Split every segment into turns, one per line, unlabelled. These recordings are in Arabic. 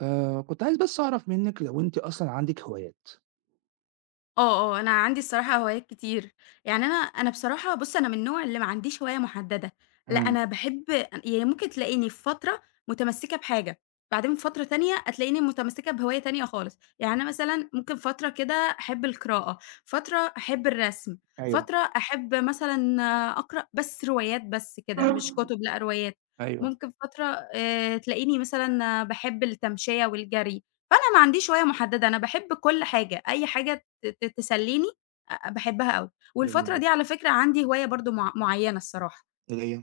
كنت عايز بس أعرف منِّك لو أنتِ أصلًا عندِك هوايات؟
آه، آه، أنا عندي الصراحة هوايات كتير، يعني أنا بصراحة بُص، أنا من النوع اللي ما عنديش هواية مُحددة، لأ أنا
إمم،
باحب يعني ممكن تلاقيني في فترة متمسكة بحاجة، بعدين في فترة تانية هتلاقيني متمسكة بهواية تانية خالص، يعني أنا مثلًا ممكن فترة كده أحب القراءة، فترة أحب الرسم،
أيوه،
فترة أحب مثلًا أقرأ بس روايات بس كده، مش كُتب لأ روايات،
أيوه،
ممكن فترة تلاقيني مثلًا باحب التمشية والجري، فأنا ما عنديش هواية مُحددة، أنا باحب كل حاجة، أي حاجة ت ت تسلّيني باحبها أوي.
جميل
والفترة دي
جدًا.
على فكرة عندي هواية برضه معيّنة الصراحة،
اللي هي؟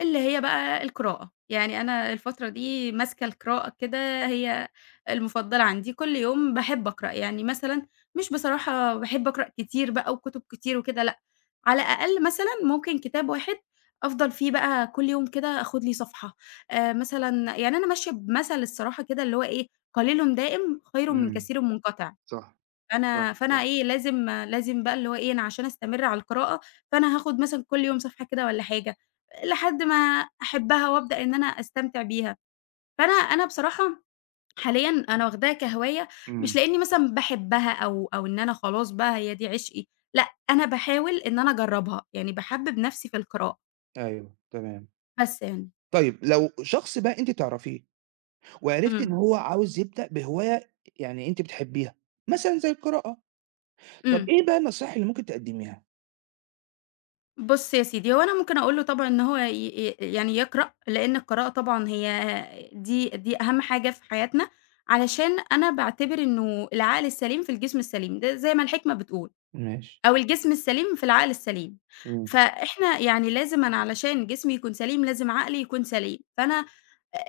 اللي هي بقى القراءة. يعني أنا الفترة دي ماسكة القراءة كده هي المفضلة عندي، كل يوم باحب أقرأ. يعني مثلًا مش بصراحة باحب أقرأ كتير بقى وكُتب كتير وكده لأ، على الأقل مثلًا ممكن كتاب واحد أفضل فيه بقى كل يوم كده آخُد لي صفحة. مثلًا يعني أنا ماشية بمَثَل الصراحة كده اللي هو إيه، قليل دائم خير من
إمم،
كثير منقطع.
صح، صح،
فأنا
صح،
إيه، لازم بقى اللي هو إيه، أنا عشان أستمر على القراءة، فأنا هاخد مثلًا كل يوم صفحة كده والّا حاجة، لحد ما أحبها وأبدأ إن أنا أستمتع بيها. فأنا بصراحة حاليًا أنا واخداها كهواية، مش
إمم،
لإني مثلًا باحبها أو إن أنا خلاص بقى هي دي عشقي، لأ، أنا باحاول إن أنا أجرّبها، يعني باحبِّب نفسي في القراءة،
أيوه، تمام.
بس يعني.
طيب لو شخص بقى أنتِ تعرفيه وعرفتِ إن
إمم،
هو عاوز يبدأ بهواية يعني أنتِ بتحبيها، مثلًا زي القراءة، طب
إمم.
إيه بقى النصايح اللي ممكن تقدّميها؟
بُص يا سيدي، هو أنا ممكن أقول له طبعًا إن هو ي ي يعني يقرأ، لإن القراءة طبعًا هي دي أهم حاجة في حياتنا، علشان أنا باعتبر إنه العقل السليم في الجسم السليم، ده زي ما الحكمة بتقول،
ماشي،
أو الجسم السليم في العقل السليم،
إمم،
فإحنا يعني لازم أنا علشان جسمي يكون سليم لازم عقلي يكون سليم، فأنا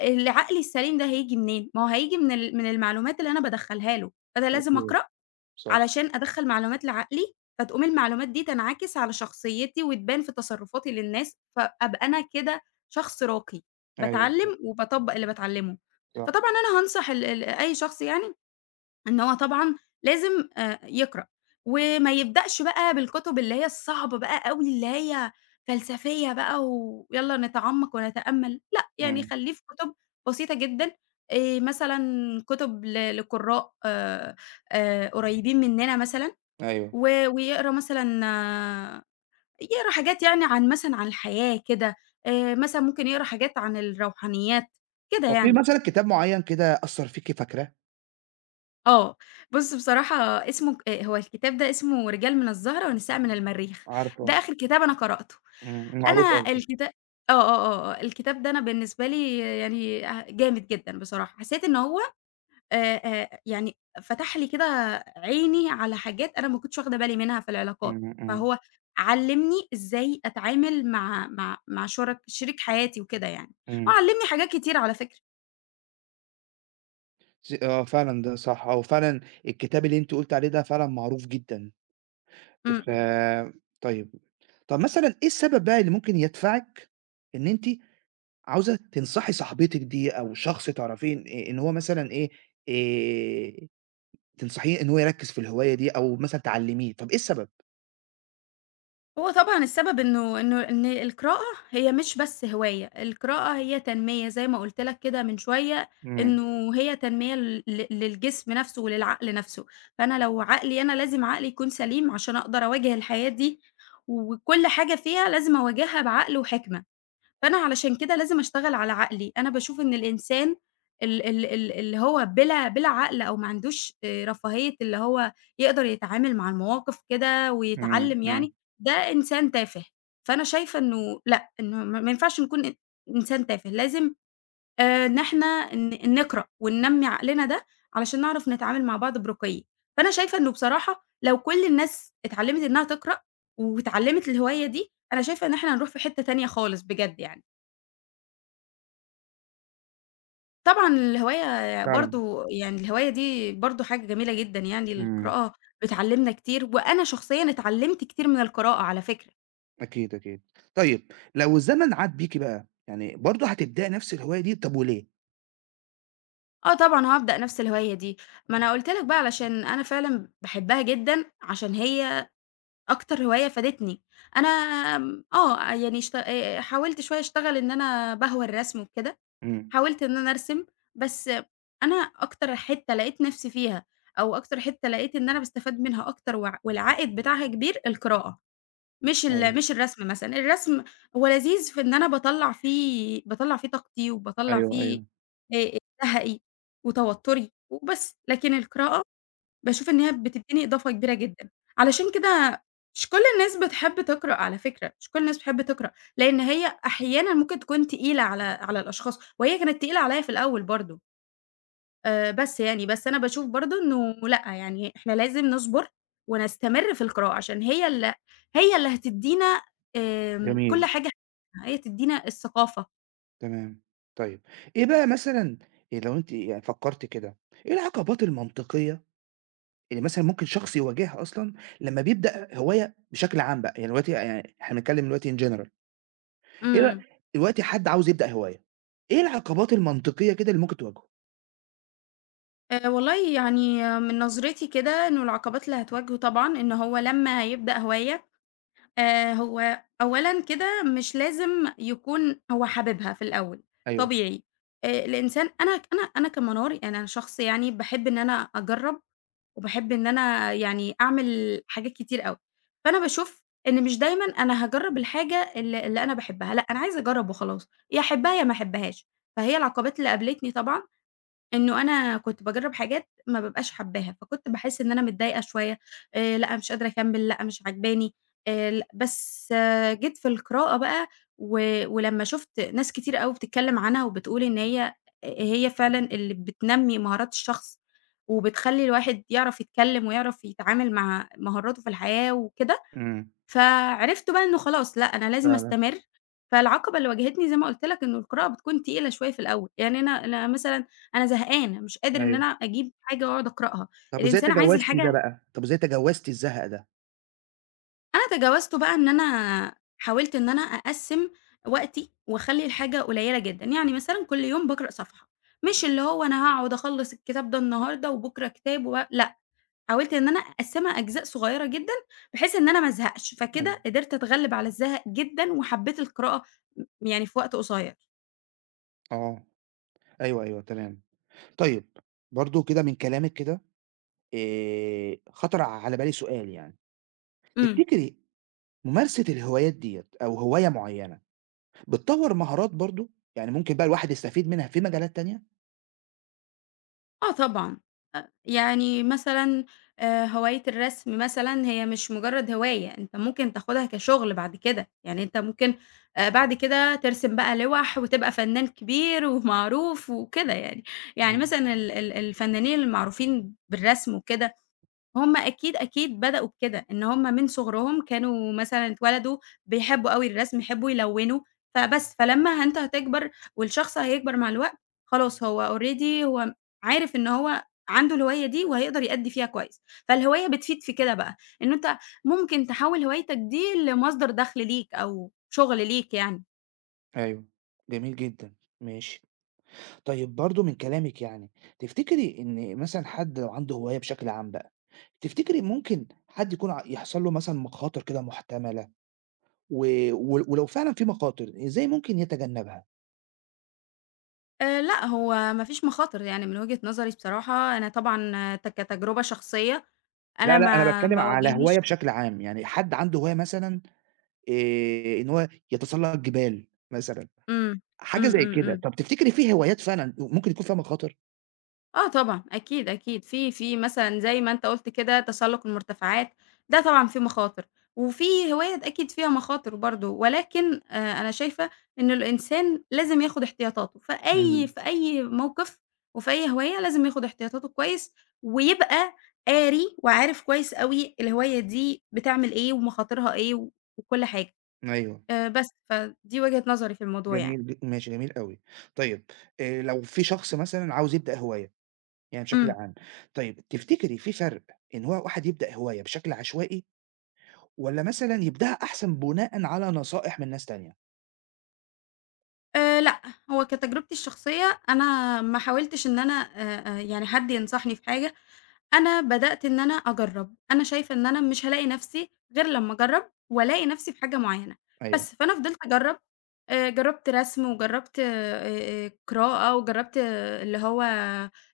العقل السليم ده هييجي منين؟ ما هو هييجي من من المعلومات اللي أنا بادخّلها له، فأنا لازم
أكيد،
أقرأ
صح،
علشان أدخّل معلومات لعقلي، فتقوم المعلومات دي تنعكس على شخصيتي وتبان في تصرفاتي للناس، فأبقى أنا كده شخص راقي،
أيوه، صح،
باتعلّم وباطبّق اللي باتعلّمه.
صح،
فطبعًا أنا هانصح ال ال أي شخص يعني إن هو طبعًا لازم يقرأ، وما يبدأش بقى بالكتب اللي هي الصعبة بقى أوي، اللي هي فلسفية بقى ويالّا نتعمّق ونتأمّل، لأ، يعني
إمم،
خلّيه في كتب بسيطة جدًا، مثلًا كتب لقُراء قريّبين مننا مثلًا،
أيوه.
و ويقرا مثلًا يقرا حاجات يعني عن مثلًا عن الحياة كده، مثلًا ممكن يقرا حاجات عن الروحانيات، كده
طب في
يعني.
مثلًا كتاب معيّن كده أثّر فيكِ فاكراه؟
آه، بُص بصراحة اسمه ك هو الكتاب ده اسمه رجال من الزهرة ونساء من المريخ، ده
عارفة،
آخر كتاب أنا قرأته.
إمم، معروف
أنا
قصدي،
الكتا آه، آه، آه، آه، الكتاب ده أنا بالنسبة لي يعني جامد جدًا بصراحة، حسيت إن هو يعني فتح لي كده عيني على حاجات أنا ما كنتش واخدة بالي منها في العلاقات،
إمم، إمم.
فهو علّمني إزاي أتعامل مع مع مع شرك شريك حياتي وكده يعني،
إمم.
وعلّمني حاجات كتير على فكرة.
آه فعلًا ده صح، هو فعلًا الكتاب اللي أنتِ قُلتِ عليه ده فعلًا معروف جدًا.
إمم،
ف
إمم.
طيب، طب مثلًا إيه السبب بقى اللي ممكن يدفعِك إن أنتِ عاوزة تنصحي صاحبتِك دي أو شخص تعرفيه إن هو مثلًا إيه، آآ تنصحيه إن هو يركّز في الهواية دي أو مثلًا تعلّميه، طب إيه السبب؟
هو طبعًا السبب إنه إنه إن القراءة هي مش بس هواية، القراءة هي تنمية زي ما قُلت لك كده من شوية،
إمم،
إنه هي تنمية للجسم نفسه وللعقل نفسه، فأنا لو عقلي أنا لازم عقلي يكون سليم عشان أقدر أواجه الحياة دي، وكل حاجة فيها لازم أواجهها بعقل وحكمة. فأنا علشان كده لازم أشتغل على عقلي، أنا باشوف إن الإنسان ال ال ال اللي هو بلا عقل أو ما عندوش رفاهية اللي هو يقدر يتعامل مع المواقف كده
إمم،
ويتعلّم
إمم،
يعني، ده إنسان تافه، فأنا شايفة إنه لأ، إنه ما ينفعش نكون إن إنسان تافه، لازم إن إحنا نقرأ وننمّي عقلنا ده علشان نعرف نتعامل مع بعض برقي، فأنا شايفة إنه بصراحة لو كل الناس اتعلّمت إنها تقرأ واتعلّمت الهواية دي، أنا شايفة إن إحنا هنروح في حتة تانية خالص بجد يعني. طبعًا الهواية
فعلًا،
برضه يعني الهواية دي برضه حاجة جميلة جدًا يعني،
إمم.
القراءة بتعلّمنا كتير، وأنا شخصيًا اتعلّمت كتير من القراءة على فكرة.
أكيد، أكيد. طيب لو الزمن عاد بيكِ بقى، يعني برضه هتبدئي نفس الهواية دي، طب وليه؟
آه طبعًا هابدأ نفس الهواية دي، ما أنا قُلت لك بقى علشان أنا فعلًا باحبها جدًا، عشان هي أكتر هواية فادتني. أنا آمم، آه يعني اشت حاولت شوية أشتغل إن أنا باهوى الرسم وكده،
إمم،
حاولت إن أنا أرسم، بس أنا أكتر حتّة لقيت نفسي فيها، أو أكتر حتّة لقيت إن أنا باستفاد منها أكتر والعائد بتاعها كبير، القراءة.
أيوه،
مش الرسم مثلًا، الرسم هو لذيذ في إن أنا باطلّع فيه طاقتي وباطلّع
أيوه،
فيه
أيوه.
آآ زهقي وتوتُّري وبس، لكن القراءة باشوف إن هي بتدّيني إضافة كبيرة جدًا، علشان كده مش كل الناس بتحب تقرأ على فكرة، مش كل الناس بتحب تقرأ، لإن هي أحيانًا ممكن تكون تقيلة على الأشخاص، وهي كانت تقيلة عليّا في الأول برضه. بس يعني، بس أنا باشوف برضه إنه لأ، يعني إحنا لازم نصبر ونستمر في القراءة، عشان هي هي اللي هتدّينا كل
جميل،
حاجة هي تدّينا الثقافة.
تمام. طيب، إيه بقى مثلًا لو أنتِ يعني فكّرتِ كده، إيه العقبات المنطقية اللي مثلًا ممكن شخص يواجهها أصلًا لمّا بيبدأ هواية بشكل عام بقى، يعني دلوقتي يعني إحنا بنتكلّم دلوقتي in general إيه بقى
إمم.
دلوقتي حد عاوز يبدأ هواية، إيه العقبات المنطقية كده اللي ممكن تواجهه؟
والله يعني من نظرتي كده إنه العقبات اللي هتواجهه طبعًا إن هو لمّا هيبدأ هواية هو أولًا كده مش لازم يكون هو حاببها في الأول،
أيوه،
طبيعي. الإنسان أنا كمنار يعني أنا شخص يعني باحب إن أنا أجرّب، وباحب إن أنا يعني أعمل حاجات كتير أوي، فأنا باشوف إن مش دايمًا أنا هاجرّب الحاجة اللي أنا باحبها، لأ أنا عايزة أجرّب وخلاص، يا أحبها يا ما أحبهاش. فهي العقبات اللي قابلتني طبعًا إنه أنا كنت باجرّب حاجات ما بابقاش حاباها، فكنت باحس إن أنا متضايقة شوية، لأ مش قادرة أكمّل، لأ مش عاجباني، ل بس جيت في القراءة بقى و ولمّا شُفت ناس كتير أوي بتتكلّم عنها وبتقول إن هي هي فعلًا اللي بتنمّي مهارات الشخص، وبتخلّي الواحد يعرف يتكلّم ويعرف يتعامل مع مهاراته في الحياة وكده.
إمم،
فعرفت بقى إنه خلاص لأ، أنا لازم
فعلًا،
أستمر، فالعقبة اللي واجهتني زي ما قُلت لك إنه القراءة بتكون تقيلة شوية في الأول، يعني أنا مثلًا أنا زهقانة، مش قادر إن
أيوه.
أنا أجيب حاجة وأقعد أقرأها،
طب وإزاي
الإنسان عايز
تجاوزتِ ده
الحاجة
بقى؟ طب وإزاي تجاوزتِ الزهق ده؟
أنا تجاوزته بقى إن أنا حاولت إن أنا أقسّم وقتي وأخلّي الحاجة قليلة جدًا، يعني مثلًا كل يوم باقرأ صفحة، مش اللي هو أنا هاقعد أخلّص الكتاب ده النهارده وبُكرة كتاب لأ. حاولت إن أنا أقسّمها أجزاء صغيّرة جدًا، بحيث إن أنا ما ازهقش،
أيوه،
فكده قدرت أتغلّب على الزهق جدًا وحبّيت القراءة يعني في وقت قصيّر.
آه. أيوه، أيوه، تمام. طيب، برضه كده من كلامِك كده خطر على بالي سؤال يعني.
إمم.
تفتكري ممارسة الهوايات ديّة أو هواية معيّنة بتطوّر مهارات برضه؟ يعني ممكن بقى الواحد يستفيد منها في مجالات تانية؟
آه طبعًا. يعني مثلًا هواية الرسم مثلًا هي مش مُجرّد هواية، أنت ممكن تاخُدها كشُغل بعد كده، يعني أنت ممكن بعد كده ترسم بقى لِوَح وتبقى فنّان كبير ومعروف وكده يعني. يعني
إمم.
مثلًا ال ال الفنّانين المعروفين بالرسم وكده هم أكيد، أكيد بدأوا بكده، إن هم من صغرهم كانوا مثلًا اتولدوا بيحبوا أوي الرسم، يحبوا يلوّنوا، فبس، فلمّا أنت هتكبر والشخص هيكبر مع الوقت، خلاص already هو عارف إن هو عنده الهواية دي وهيقدر يأدّي فيها كويس، فالهواية بتفيد في كده بقى، إن أنت ممكن تحوّل هوايتك دي لمصدر دخل ليك أو شغل ليك يعني.
أيوه، جميل جدًا، ماشي. طيب برضه من كلامِك يعني، تفتكري إن مثلًا حد لو عنده هواية بشكل عام بقى، تفتكري ممكن حد يكون يحصل له مثلًا مخاطر كده محتملة و و ولو فعلًا في مخاطر، إزاي ممكن يتجنّبها؟
لأ، هو ما فيش مخاطر يعني من وجهة نظري بصراحة، أنا طبعًا آه، ت كتجربة شخصية أنا
لا، لأ، أنا
ما
باتكلّم
ما
على هواية
واجهنيش
بشكل عام، يعني حد عنده هواية مثلًا إن هو يتسلّق جبال مثلًا.
إمم،
حاجة
إمم،
زي
إمم،
كده.
إمم.
طب تفتكري في هوايات فعلًا ممكن يكون فيها مخاطر؟
آه طبعًا، أكيد، أكيد. في مثلًا زي ما أنت قُلت كده تسلُّق المرتفعات، ده طبعًا فيه مخاطر، وفي هوايات أكيد فيها مخاطر برضه، ولكن أنا شايفة إن الإنسان لازم ياخُد احتياطاته، في أي
إمم.
في أي موقِف وفي أي هواية لازم ياخُد احتياطاته كويس، ويبقى قاري وعارف كويس أوي الهواية دي بتعمل إيه ومخاطرها إيه وكل حاجة،
أيوه،
بس، فدي وجهة نظري في الموضوع يعني.
جميل ماشي، جميل أوي. طيب لو في شخص مثلًا عاوز يبدأ هواية، يعني بشكل
إمم.
عام، طيب تفتكري في فرق إن هو واحد يبدأ هواية بشكل عشوائي والّا مثلًا يبدأها أحسن بناءً على نصائح من ناس تانية؟
لأ، هو كتجربتي الشخصية أنا ما حاولتش إن أنا يعني حد ينصحني في حاجة، أنا بدأت إن أنا أجرّب، أنا شايفة إن أنا مش هالاقي نَفْسي غير لمّا أجرّب وألاقي نَفْسي في حاجة معيّنة،
أيوه،
بس فأنا فضلت أجرّب، جرّبت رسم وجرّبت قراءة وجرّبت اللي هو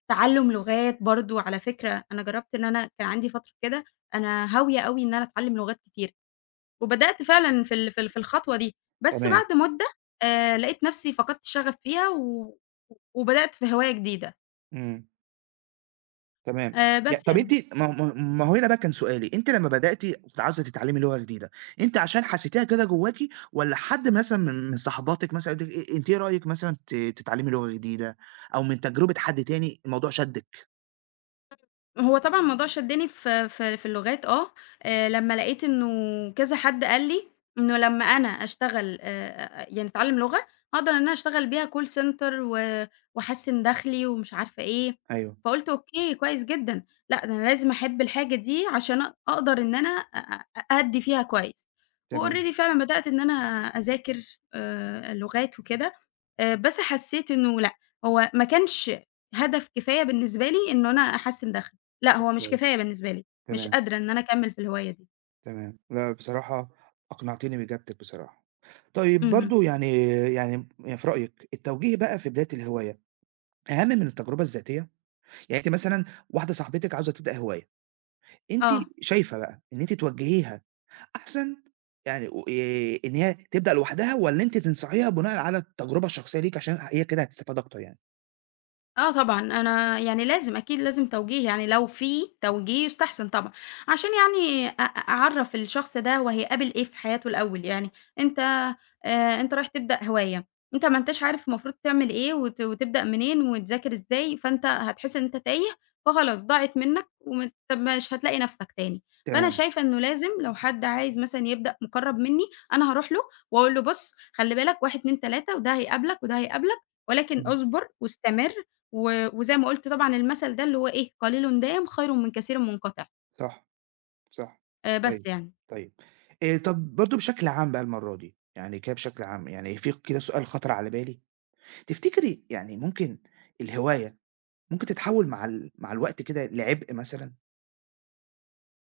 تعلُّم لغات برضه على فكرة، أنا جرّبت إن أنا كان عندي فترة كده أنا هاوية أوي إن أنا أتعلّم لغات كتيرة. وبدأت فعلًا في الخطوة دي، بس
تمام.
بعد مدة لقيت نفسي فقدت الشغف فيها و وبدأت في هواية جديدة،
إمم. تمام.
بس
طب
يعني.
أنتِ ما هو ما ما هو هنا بقى كان سؤالي، أنتِ لمّا بدأتِ كنتِ عاوزة تتعلمي لغة جديدة، أنتِ عشان حسيتيها كده جواكِ والّا حد مثلًا من صاحباتِك مثلًا قالت لِك إيه أنتِ إيه رأيِك مثلًا تتعلمي لغة جديدة أو من تجربة حد تاني الموضوع شدِّك؟
هو طبعًا الموضوع شدّني في اللغات لمّا لقيت إنه كذا حد قال لي إنه لمّا أنا أشتغل يعني أتعلّم لغة، هاقدر إن أنا أشتغل بيها call center و وأحسّن دخلي ومش عارفة إيه،
أيوه،
فقُلت أوكي كويس جدًا، لأ ده أنا لازم أحب الحاجة دي عشان أقدر إن أنا أ أ أأدّي فيها كويس،
تمام.
وalready فعلًا بدأت إن أنا أذاكر لغات وكده، بس حسّيت إنه لأ، هو ما كانش هدف كفاية بالنسبة لي إنه أنا أحسّن دخلي. لأ،
طب
هو مش كفاية
كويس.
بالنسبة لي، مش
تمام،
قادرة إن أنا أكمّل في الهواية دي.
تمام. لأ بصراحة أقنعتيني بإجابتِك بصراحة. طيب
اهم.
برضه يعني في رأيِك التوجيه بقى في بداية الهواية أهم من التجربة الذاتية؟ يعني أنتِ مثلًا واحدة صاحبتِك عاوزة تبدأ هواية أنتِ
آه.
شايفة بقى إن أنتِ توجّهيها أحسن يعني و إن هي تبدأ لوحدها والّا أنتِ تنصحيها بناءً على التجربة الشخصية ليكِ عشان هي كده هتستفاد أكتر يعني؟
آه طبعًا، أنا يعني لازم أكيد لازم توجيه، يعني لو في توجيه يُستحسن طبعًا، عشان يعني أ أ أعرّف الشخص ده هو هيقابل إيه في حياته الأول، يعني أنت أنت رايح تبدأ هواية، أنت ما أنتاش عارف المفروض تعمل إيه وتبدأ منين وتذاكر إزاي، فأنت هتحس إن أنت تايه، فخلاص ضاعت منّك طب مش هتلاقي نَفْسك تاني، فأنا
تمام،
شايفة إنه لازم لو حد عايز مثلًا يبدأ مُقرّب منّي، أنا هاروح له وأقول له: "بُص خلّي بالك 1، 2، 3 وده هيقابلك، وده هيقابلك، ولكن
إمم،
اصبر واستمر." و وزي ما قُلت طبعًا المثل ده اللي هو إيه، قليل دام خير من كثير منقطع،
صح، صح.
بس
طيب،
يعني.
طيب. طب برضه بشكل عام بقى المرّة دي، يعني كده بشكل عام، يعني في كده سؤال خطر على بالي، تفتكري يعني ممكن الهواية ممكن تتحوّل مع مع الوقت كده لعبء مثلًا؟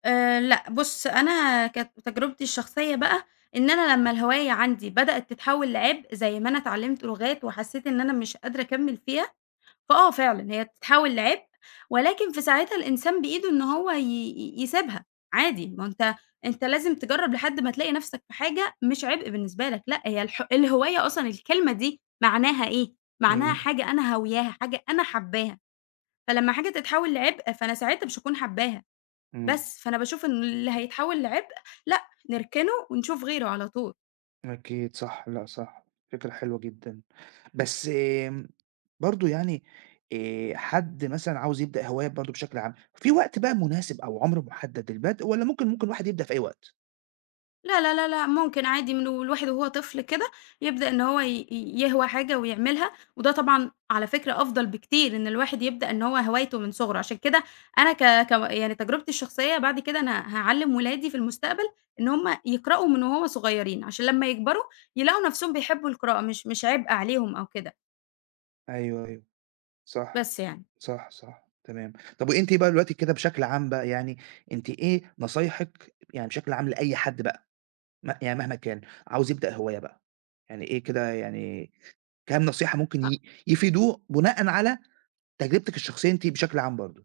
لأ بُص، أنا كانت تجربتي الشخصية بقى إن أنا لمّا الهواية عندي بدأت تتحوّل لعبء زي ما أنا اتعلمت لغات وحسّيت إن أنا مش قادرة أكمّل فيها، فآه فعلًا، هي بتتحول لعبء، ولكن في ساعتها الإنسان بإيده إن هو ي ي يسيبها عادي، ما هو أنت لازم تجرّب لحد ما تلاقي نَفْسك في حاجة مش عبء بالنسبة لك، لأ هي الهواية أصلًا الكلمة دي معناها إيه، معناها
إمم،
حاجة أنا هاوياها، حاجة أنا حاباها، فلمّا حاجة تتحول لعبء فأنا ساعتها مش هاكون حاباها،
إمم.
بس، فأنا باشوف إن اللي هيتحول لعبء لأ، نركنه ونشوف غيره على طول.
أكيد صح، لأ صح، فكرة حلوة جدًا. بس برضه يعني حد مثلًا عاوز يبدأ هواية برضه بشكل عام، في وقت بقى مناسب أو عمر محدد للبدء والّا ممكن الواحد يبدأ في أي وقت؟
لا، لا، لا، لأ، ممكن عادي من والواحد وهو طفل كده يبدأ إن هو يهوى حاجة ويعملها، وده طبعًا على فكرة أفضل بكتير إن الواحد يبدأ إن هو هوايته من صغره، عشان كده أنا ك ك يعني تجربتي الشخصية بعد كده أنا هاعلّم ولادي في المستقبل إن هم يقرأوا من وهُم صغيرين، عشان لمّا يكبروا يلاقوا نفسهم بيحبوا القراءة، مش عبء عليهم أو كده،
أيوه، أيوه، صح،
بس يعني.
صح، صح، تمام. طب وأنتِ بقى دلوقتي كده بشكل عام بقى يعني، أنتِ إيه نصايحِك يعني بشكل عام لأي حد بقى، يعني مهما كان، عاوز يبدأ هواية بقى، يعني إيه كده يعني كام نصيحة ممكن يفيدوه بناءً على تجربتِك الشخصية أنتِ بشكل عام برضه؟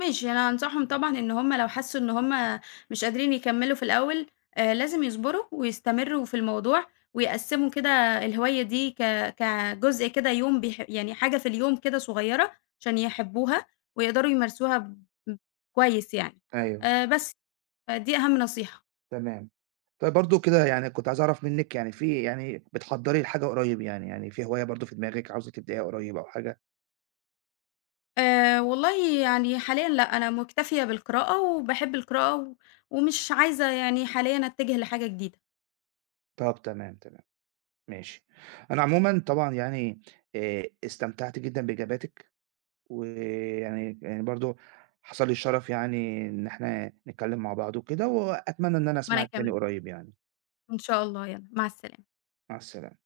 ماشي، أنا أنصحهم طبعًا إن هُم لو حسّوا إن هُم مش قادرين يكمّلوا في الأول، لازم يصبروا ويستمرّوا في الموضوع ويقسّموا كده الهواية دي كجزء كده يوم يعني حاجة في اليوم كده صغيّرة عشان يحبّوها ويقدروا يمارسوها كويس يعني.
أيوه.
بس، فدي أهم نصيحة.
تمام. طيب برضه كده يعني كنت عايز أعرف منِّك يعني في يعني بتحضّري لحاجة قريب يعني، يعني في هواية برضه في دماغِك عاوزة تبدئيها قريب أو حاجة؟
والله يعني حاليًا لأ، أنا مُكتفية بالقراءة وباحب القراءة و ومش عايزة يعني حاليًا أتّجه لحاجة جديدة.
طب تمام، تمام، ماشي. أنا عمومًا طبعًا يعني استمتعت جدًا بإجاباتِك، ويعني يعني برضه حصل لي الشرف يعني إن إحنا نتكلّم مع بعض وكده، وأتمنى إن أنا
وأنا
أسمعِك تاني
كمان،
قريب يعني.
إن شاء الله، يالّا مع السلامة.
مع السلامة.